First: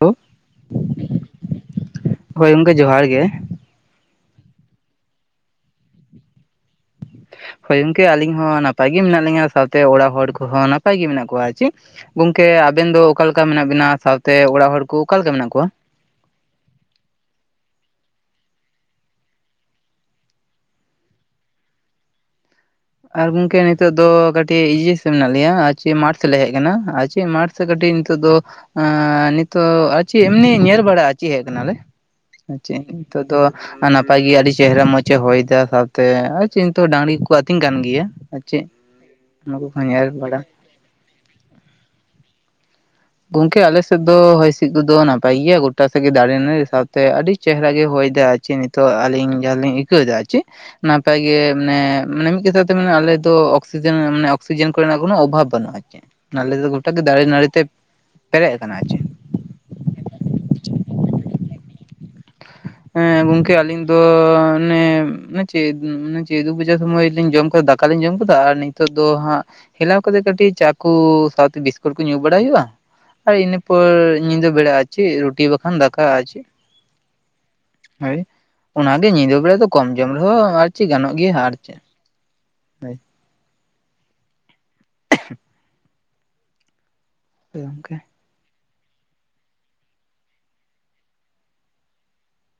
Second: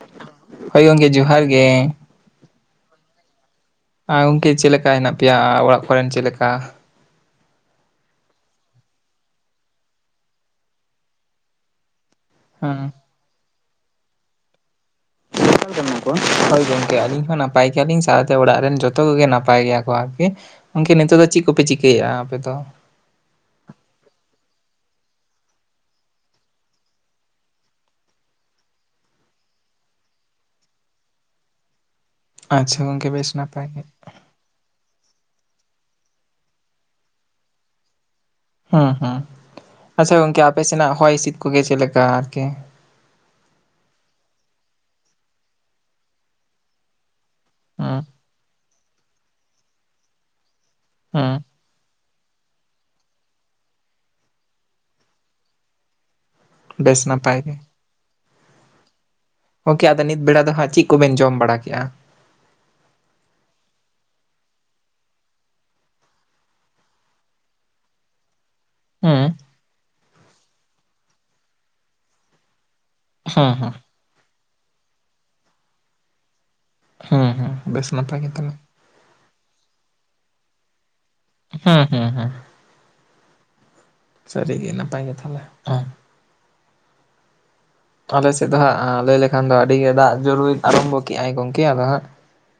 ᱦᱳᱭ [inaudible] ᱦᱳᱭ ᱜᱚᱝᱠᱮ ᱡᱚᱦᱟᱨ ᱜᱮ᱾ ᱦᱳᱭ ᱜᱚᱝᱠᱮ ᱡᱚᱦᱟᱨ ᱜᱮ᱾ ᱟᱨ ᱜᱚᱝᱠᱮ ᱪᱮᱜ ᱞᱮᱠᱟ ᱦᱮᱱᱟᱜ ᱯᱮᱭᱟ ᱚᱲᱟᱜ ᱠᱚᱨᱮᱱ ᱪᱮᱜ ᱞᱮᱠᱟ? ᱦᱳᱭ ᱜᱚᱝᱠᱮ ᱟᱹᱞᱤᱧ ᱦᱚᱸ ᱱᱟᱯᱟᱭ ᱜᱮ ᱢᱮᱱᱟᱜ ᱞᱤᱧᱟ ᱥᱟᱶᱛᱮ ᱚᱲᱟᱜ ᱦᱚᱲ ᱠᱚᱦᱚᱸ ᱱᱟᱯᱟᱭ ᱜᱮ ᱢᱮᱱᱟᱜ ᱠᱚᱣᱟ ᱪᱤ ᱜᱚᱝᱠᱮ ᱟᱵᱮᱱ ᱦᱮᱸ ᱫᱚ ᱚᱠᱟ ᱞᱮᱠᱟ ᱢᱮᱱᱟᱜ ᱵᱮᱱᱟ, ᱥᱟᱶᱛᱮ ᱚᱲᱟᱜ ᱦᱚᱲ ᱠᱩ ᱚᱠᱟ ᱞᱮᱠᱟ ᱢᱮᱱᱟᱜ ᱠᱚᱣᱟ? [inaudible] ᱦᱳᱭ ᱜᱚᱝᱠᱮ ᱟᱹᱞᱤᱧ ᱦᱚᱸ ᱱᱟᱯᱟᱭ ᱜᱮᱭᱟᱞᱤᱧ ᱥᱟᱶᱛᱮ ᱚᱲᱟᱜ ᱨᱮᱱ ᱡᱚᱛᱚ ᱠᱚᱜᱮ ᱱᱟᱯᱟᱭ ᱜᱮᱭᱟ ᱠᱚ ᱟᱨᱠᱤ᱾ ᱜᱚᱝᱠᱮ ᱱᱤᱛᱚᱜ ᱫᱚ ᱪᱤᱜ ᱠᱚᱯᱮ ᱪᱤᱠᱟᱹᱭᱮᱜ-ᱟ ᱟᱯᱮ ᱫᱚ? ᱟᱨ ᱜᱚᱝᱠᱮ ᱱᱤᱛᱚᱜ ᱫᱚ ᱠᱟᱴᱤᱡ ᱤᱭᱟᱹ ᱥᱮᱱ ᱢᱮᱱᱟᱜ ᱞᱮᱭᱟ ᱟᱨ ᱪᱮᱜ ᱢᱟᱴᱷ ᱥᱮᱜ ᱞᱮ ᱦᱮᱡ ᱠᱟᱱᱟ ᱟᱨ ᱪᱤᱜ ᱢᱟᱴᱷ? ᱥᱮ ᱠᱟᱹᱴᱤᱡ ᱱᱤᱛᱚᱜ ᱫᱚ ᱟᱸᱻ ᱱᱤᱛᱚᱜ ᱟᱨ ᱪᱤᱜ ᱮᱢᱱᱤ ᱧᱮᱞ ᱵᱟᱲᱟ ᱪᱮ ᱦᱮᱡ ᱠᱟᱱᱟᱞᱮ᱾ ᱟᱪᱪᱷᱟ ᱪᱮᱫ ᱜᱚᱝᱠᱮ ᱱᱤᱛᱚᱜ ᱵᱮᱥ ᱫᱚ ᱱᱟᱯᱟᱭ ᱜᱮ ᱦᱟᱱᱟ ᱯᱟᱭ ᱜᱤ ᱟᱹᱰᱤ ᱪᱮᱦᱨᱟ ᱢᱚᱡᱽ ᱮ ᱦᱚᱭ ᱫᱟ ᱥᱟᱶᱛᱮ ᱟᱨ ᱪᱤᱱᱛᱩ ᱰᱟᱝᱨᱤ ᱠᱚ ᱟᱹᱛᱤᱧ ᱠᱟᱱ ᱜᱤᱭᱟ᱾ ᱦᱩᱸ ᱦᱩᱸ, ᱟᱪᱪᱷᱟ ᱜᱚᱝᱠᱮ ᱟᱯᱮ ᱥᱮᱱᱟᱜ ᱦᱚᱭ ᱦᱤᱥᱤᱫ ᱠᱚᱜᱮ ᱪᱮᱜ ᱞᱮᱠᱟ ᱟᱨᱠᱤ? ᱜᱚᱝᱠᱮ ᱟᱞᱮᱥᱮᱫ ᱫᱚ ᱦᱚᱭ ᱦᱤᱥᱤᱫ ᱠᱚᱫᱚ ᱱᱟᱯᱟᱭ ᱜᱤᱭᱟ ᱜᱚᱴᱟ ᱥᱮᱜ ᱜᱮ ᱫᱟᱨᱮ ᱫᱟᱲᱮ ᱱᱟᱹᱲᱤ ᱥᱟᱶᱛᱮ ᱟᱹᱰᱤ ᱪᱮᱦᱨᱟ ᱜᱮ ᱦᱩᱸ ᱦᱚᱭ ᱫᱟ ᱟᱨ ᱪᱮᱱ ᱱᱤᱛᱚᱜ ᱟᱹᱞᱤᱧ ᱡᱟᱦᱟ ᱞᱤᱧ ᱟᱹᱭᱠᱟᱹᱣ ᱮᱫᱟ ᱟᱨ ᱪᱤᱜ ᱱᱟᱯᱟᱭ ᱜᱮ ᱦᱩᱸ ᱢᱟᱱᱮ ᱢᱟᱱᱮ ᱢᱤᱫ ᱠᱟᱛᱷᱟ ᱛᱮ ᱢᱟᱱᱮ ᱟᱞᱮ ᱫᱚ ᱚᱠᱥᱤᱡᱮᱱ ᱢᱟᱱᱮ ᱚᱠᱥᱤᱡᱮᱱ ᱠᱚᱨᱮᱱᱟᱜ ᱠᱳᱱᱳ ᱚᱵᱷᱟᱵᱽ ᱵᱟᱹᱱᱩᱜ-ᱟ ᱟᱨ ᱪᱮᱜ᱾ ᱟᱞᱮ ᱫᱚ ᱜᱚᱴᱟ ᱜᱮ ᱵᱮᱥ ᱫᱟᱨᱮ ᱱᱟᱯᱟᱭ ᱱᱟᱹᱲᱤ ᱜᱮ ᱛᱮ ᱯᱮᱨᱮᱡ ᱟᱠᱟᱱᱟ ᱪᱮ᱾ ᱜᱚᱝᱠᱮ ᱟᱫᱚ ᱱᱤᱛ ᱵᱮᱲᱟ ᱫᱚ ᱦᱟᱸᱜ ᱪᱤᱜ ᱠᱚᱵᱮᱱ ᱡᱚᱢ ᱵᱟᱲᱟ ᱠᱮᱜ-ᱟ? [unintelligible] ᱦᱮᱸ ᱜᱚᱝᱠᱮ ᱟᱹᱞᱤᱧ ᱫᱚ ᱚᱱᱮ ᱚᱱᱮ ᱪᱮᱫ ᱚᱱᱮ ᱪᱮᱫ ᱫᱩ ᱵᱟᱡᱟᱜ ᱥᱚᱢᱚᱭ ᱞᱤᱧ ᱡᱚᱢ ᱠᱟᱫᱟ ᱫᱟᱠ ᱠᱟ ᱞᱤᱧ ᱡᱚᱢ ᱠᱟᱫᱟ ᱟᱨ ᱱᱤᱛ ᱛᱚᱜ ᱫᱚ ᱦᱩᱸ ᱦᱟᱸᱜ ᱦᱮᱞᱟᱣ ᱠᱟᱛᱮ ᱠᱟᱹᱴᱤᱡ ᱪᱟ ᱠᱚ ᱥᱟᱶᱛᱮ ᱵᱤᱥᱠᱩᱴ ᱠᱚ ᱧᱩ ᱵᱟᱲᱟᱭ ᱦᱩᱭᱩᱜ-ᱟ, ᱾ ᱟᱨ ᱦᱩᱸ ᱦᱩᱸ ᱤᱱᱟᱹᱯᱚᱨ ᱧᱤᱫᱟᱹ ᱵᱮᱲᱟ ᱟᱨ ᱪᱮ ᱨᱩᱴᱤ ᱵᱟᱠᱷᱟᱱ ᱫᱟᱠᱟ ᱟᱨ ᱪᱮ᱾ ᱦᱩᱸ ᱦᱩᱸ ᱵᱮᱥ ᱱᱟᱯᱟᱭ ᱜᱮ ᱛᱟᱦᱞᱮ᱾ ᱚᱱᱟᱜᱮ ᱧᱤᱫᱟᱹ ᱵᱮᱲᱟ ᱫᱚ ᱠᱚᱢ ᱡᱚᱢ ᱨᱮᱦᱚᱸ ᱟᱨ ᱪᱮᱫ ᱜᱟᱱᱚᱜ ᱜᱮᱭᱟ ᱟᱨ ᱪᱮᱫ᱾ ᱦᱩᱸ ᱦᱩᱸ ᱦᱩᱸ ᱦᱳᱭ ᱥᱟᱹᱨᱤ ᱜᱮ ᱱᱟᱯᱟᱭ ᱜᱮ ᱛᱟᱦᱞᱮ᱾ ᱩᱸ ᱮ ᱜᱚᱝᱠᱮ ᱟᱞᱮ ᱥᱮᱫ ᱫᱚ ᱦᱟᱸᱜ ᱞᱟᱹᱭ ᱞᱮᱠᱷᱟᱱ ᱫᱚ ᱟᱹᱰᱤ ᱜᱮ ᱫᱟᱜ ᱡᱚᱨᱩᱭ ᱟᱨᱚᱢᱵᱷᱚ ᱠᱮᱜ-ᱟᱭ ᱜᱚᱝᱠᱮ ᱟᱫᱚ ᱦᱟᱸᱜ